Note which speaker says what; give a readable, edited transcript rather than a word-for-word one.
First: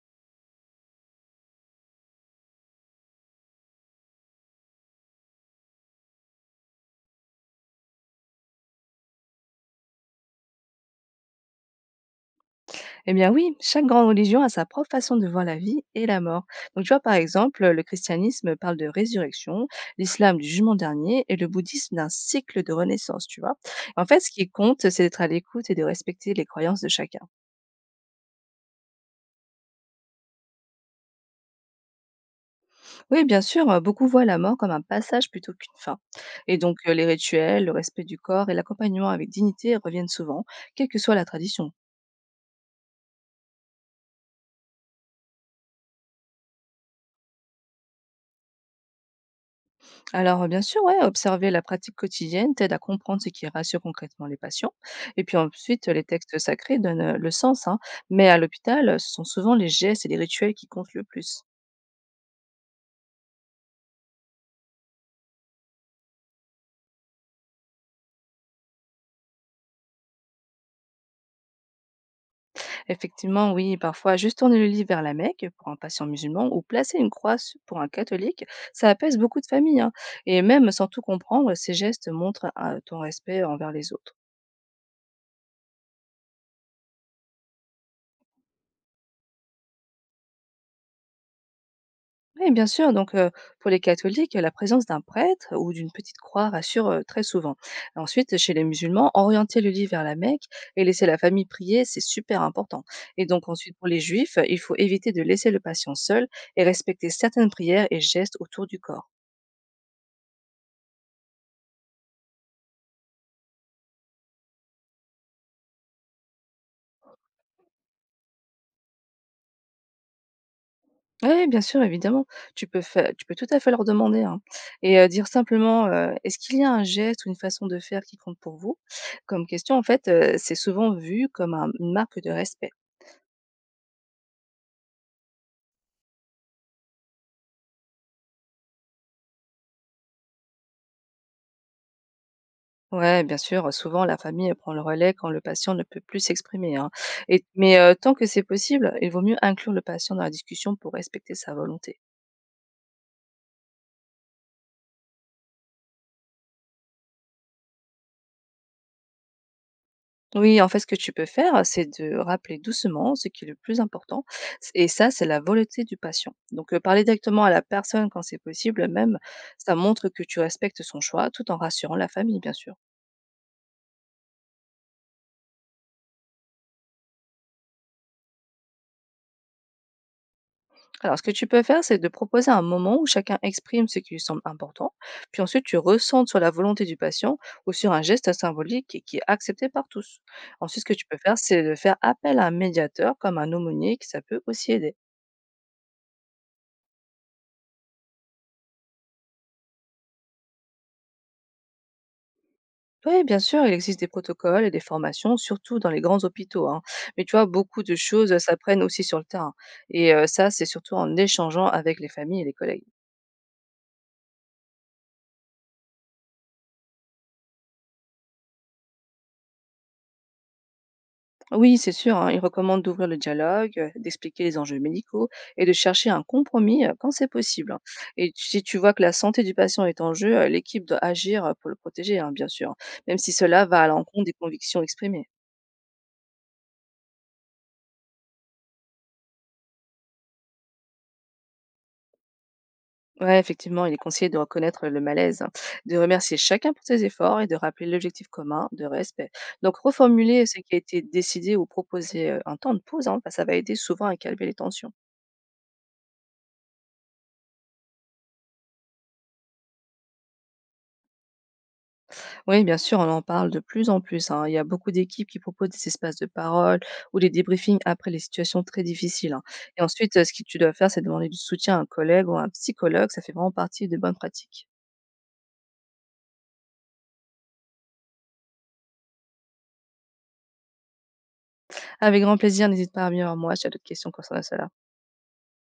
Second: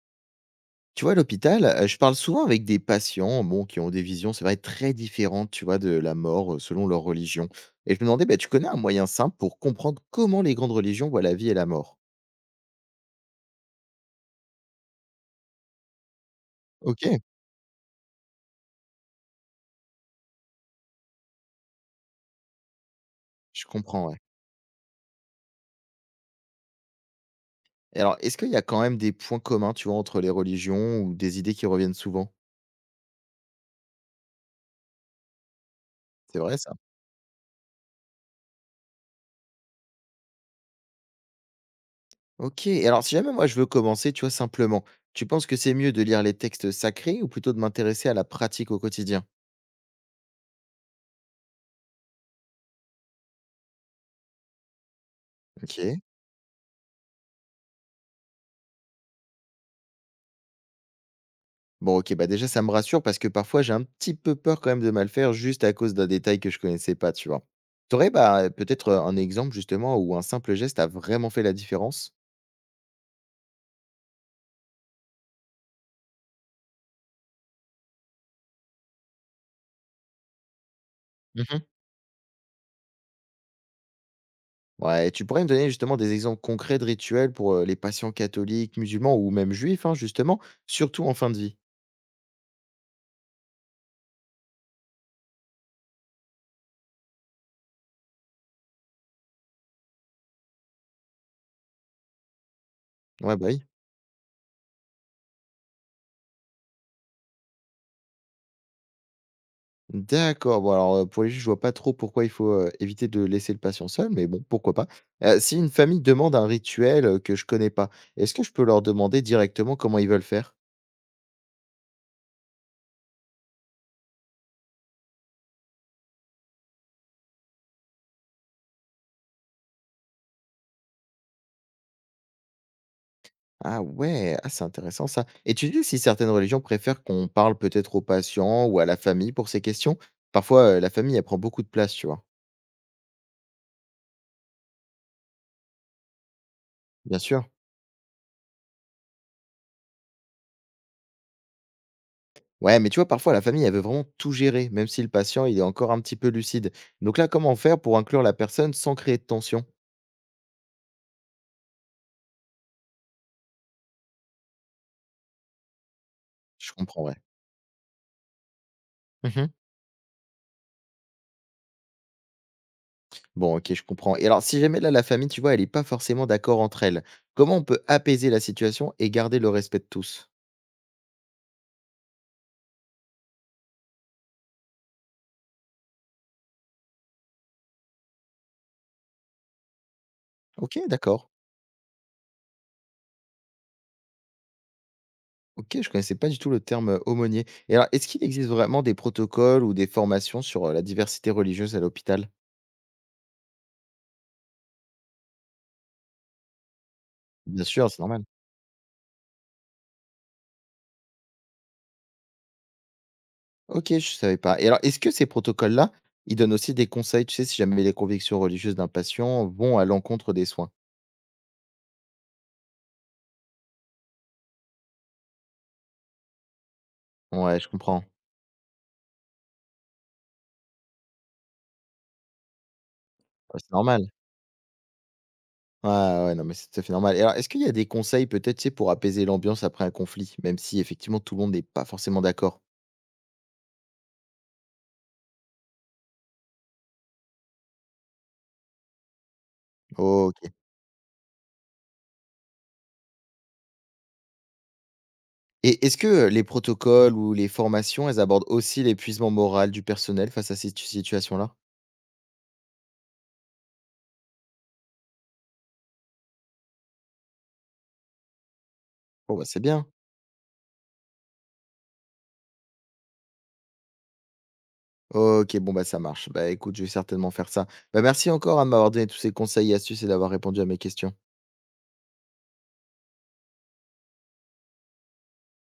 Speaker 1: Tu vois, à l'hôpital, je parle souvent avec des patients, bon, qui ont des visions, c'est vrai, très différentes, tu vois, de la mort, selon leur religion. Et je me demandais, bah, tu connais un moyen simple pour comprendre comment les grandes religions voient la vie et la mort?
Speaker 2: Eh bien oui, chaque grande religion a sa propre façon de voir la vie et la mort. Donc tu vois,
Speaker 1: Ok.
Speaker 2: par exemple, le christianisme parle de résurrection, l'islam du jugement dernier et le bouddhisme d'un cycle de renaissance, tu vois.
Speaker 1: Je comprends,
Speaker 2: En
Speaker 1: ouais.
Speaker 2: fait, ce qui compte, c'est d'être à l'écoute et de respecter les croyances de chacun.
Speaker 1: Et alors, est-ce qu'il y a quand même des points communs, tu vois, entre les religions ou des idées qui reviennent souvent?
Speaker 2: Oui, bien sûr, beaucoup voient la mort comme un passage plutôt qu'une fin.
Speaker 1: C'est
Speaker 2: Et
Speaker 1: vrai ça?
Speaker 2: donc les rituels, le respect du corps et l'accompagnement avec dignité reviennent souvent, quelle que soit la tradition.
Speaker 1: OK. Et alors si jamais moi je veux commencer, tu vois, simplement, tu penses que c'est mieux de lire les textes sacrés ou plutôt de m'intéresser à la pratique au quotidien?
Speaker 2: Alors, bien sûr, ouais, observer la pratique quotidienne t'aide à comprendre ce qui rassure concrètement les patients. Et puis ensuite,
Speaker 1: OK.
Speaker 2: les textes sacrés donnent le sens, hein. Mais à l'hôpital, ce sont souvent les gestes et les rituels qui comptent le plus.
Speaker 1: Bon, OK, bah, déjà, ça me rassure parce que parfois, j'ai un petit peu peur quand même de mal faire juste à cause d'un détail que je connaissais pas, tu vois? T'aurais bah, peut-être, un exemple justement où un simple geste a vraiment fait la différence?
Speaker 2: Effectivement, oui, parfois, juste tourner le lit vers la Mecque pour un patient musulman ou placer pour un catholique, ça apaise beaucoup de familles, hein. Et même sans tout comprendre,
Speaker 1: Mmh.
Speaker 2: ces gestes montrent ton respect envers les autres.
Speaker 1: Ouais, tu pourrais me donner justement des exemples concrets de rituels pour, les patients catholiques, musulmans ou même juifs, hein, justement, surtout en fin de vie?
Speaker 2: Oui, bien sûr. Donc, pour les catholiques, la présence d'un prêtre ou d'une petite croix rassure, très souvent. Ensuite, chez les musulmans, orienter le lit vers la Mecque et laisser la famille prier, c'est super important. Et
Speaker 1: Ouais,
Speaker 2: donc
Speaker 1: bah, oui.
Speaker 2: ensuite, pour les juifs, il faut éviter de laisser le patient seul et respecter certaines prières et gestes autour du corps.
Speaker 1: D'accord, bon alors, pour les juifs, je vois pas trop pourquoi il faut, éviter de laisser le patient seul, mais bon, pourquoi pas? Si une famille demande un rituel, que je connais pas, est-ce que je peux leur demander directement comment ils veulent faire?
Speaker 2: Oui, bien sûr, évidemment. Tu peux tout à fait leur demander, hein, et dire simplement, «Est-ce qu'il y a un geste ou une façon de faire qui compte pour vous?» Comme question, en fait, c'est souvent vu comme un une marque de respect.
Speaker 1: Ah ouais, ah, c'est intéressant ça. Et tu dis si certaines religions préfèrent qu'on parle peut-être aux patients ou à la famille pour ces questions? Parfois, la famille, elle prend beaucoup de place, tu vois.
Speaker 2: Ouais, bien sûr, souvent la famille prend le relais quand le patient ne peut plus s'exprimer, hein.
Speaker 1: Bien
Speaker 2: Et,
Speaker 1: sûr.
Speaker 2: mais euh, tant que c'est possible, il vaut mieux inclure le patient dans la discussion pour respecter sa volonté.
Speaker 1: Ouais, mais tu vois, parfois, la famille, elle veut vraiment tout gérer, même si le patient, il est encore un petit peu lucide. Donc là, comment faire pour inclure la personne sans créer de tension?
Speaker 2: Oui, en fait, ce que tu peux faire, hein, c'est de rappeler doucement ce qui est le plus important. Et ça, c'est la volonté du patient.
Speaker 1: Je
Speaker 2: Donc,
Speaker 1: comprends,
Speaker 2: parler
Speaker 1: ouais.
Speaker 2: directement à la personne quand c'est possible, même,
Speaker 1: Mhm.
Speaker 2: ça montre que tu respectes son choix tout en rassurant la famille, bien sûr.
Speaker 1: Bon, ok, je comprends. Et alors, si jamais là, la famille, tu vois, elle n'est pas forcément d'accord entre elles, comment on peut apaiser la situation et garder le respect de tous?
Speaker 2: Alors, ce que tu peux faire, c'est de proposer un moment où chacun exprime ce qui lui semble important, puis ensuite tu ressentes sur la volonté du patient ou sur un geste symbolique et qui est accepté par tous.
Speaker 1: Ok,
Speaker 2: Ensuite, ce que tu peux
Speaker 1: d'accord.
Speaker 2: faire, c'est de faire appel à un médiateur comme un aumônier, qui ça peut aussi aider.
Speaker 1: OK, je connaissais pas du tout le terme, aumônier et alors, est-ce qu'il existe vraiment des protocoles ou des formations sur, la diversité religieuse à l'hôpital?
Speaker 2: Oui, bien sûr, il existe des protocoles et des formations, surtout dans les grands hôpitaux, hein. Mais tu vois,
Speaker 1: Bien
Speaker 2: beaucoup
Speaker 1: sûr,
Speaker 2: de
Speaker 1: c'est normal.
Speaker 2: choses s'apprennent aussi sur le terrain. Et ça, c'est surtout en échangeant avec les familles et les collègues.
Speaker 1: OK, je savais pas et alors, est-ce que ces protocoles-là, ils donnent aussi des conseils, tu sais, si jamais les convictions religieuses d'un patient vont à l'encontre des soins?
Speaker 2: Oui, c'est sûr, hein, il recommande d'ouvrir le dialogue, d'expliquer les enjeux médicaux et de chercher un compromis quand c'est
Speaker 1: Ouais, je
Speaker 2: possible, hein.
Speaker 1: comprends.
Speaker 2: Et si tu vois que la santé du patient est en jeu, l'équipe doit agir pour le protéger, hein, bien sûr, même si
Speaker 1: Ouais,
Speaker 2: cela
Speaker 1: c'est
Speaker 2: va à
Speaker 1: normal.
Speaker 2: l'encontre des convictions exprimées.
Speaker 1: Ouais, ouais, non, mais c'est tout à fait normal et alors, est-ce qu'il y a des conseils peut-être, tu sais, pour apaiser l'ambiance après un conflit, même si effectivement tout le monde n'est pas forcément d'accord?
Speaker 2: Ouais, effectivement, il est conseillé de reconnaître le malaise, hein, de remercier chacun pour ses efforts et de rappeler l'objectif commun de respect. Donc, reformuler
Speaker 1: OK.
Speaker 2: ce qui a été décidé ou proposer un temps de pause, hein, bah, ça va aider souvent à calmer les tensions.
Speaker 1: Et est-ce que les protocoles ou les formations, elles abordent aussi l'épuisement moral du personnel face à ces tu situations-là?
Speaker 2: Oui, bien sûr, on en parle de plus en plus, hein. Il y a beaucoup d'équipes qui proposent des espaces de parole ou des débriefings après les situations très difficiles,
Speaker 1: Bon,
Speaker 2: hein.
Speaker 1: bah, c'est
Speaker 2: Et
Speaker 1: bien.
Speaker 2: ensuite, ce que tu dois faire, c'est demander du soutien à un collègue ou à un psychologue. Ça fait vraiment partie des bonnes pratiques.
Speaker 1: OK, bon, bah, ça marche. Bah, écoute, je vais certainement faire ça. Bah, merci encore, hein, de m'avoir donné tous ces conseils et astuces et d'avoir répondu à mes questions.
Speaker 2: Avec grand plaisir, n'hésite pas à venir vers moi si tu as d'autres questions concernant cela.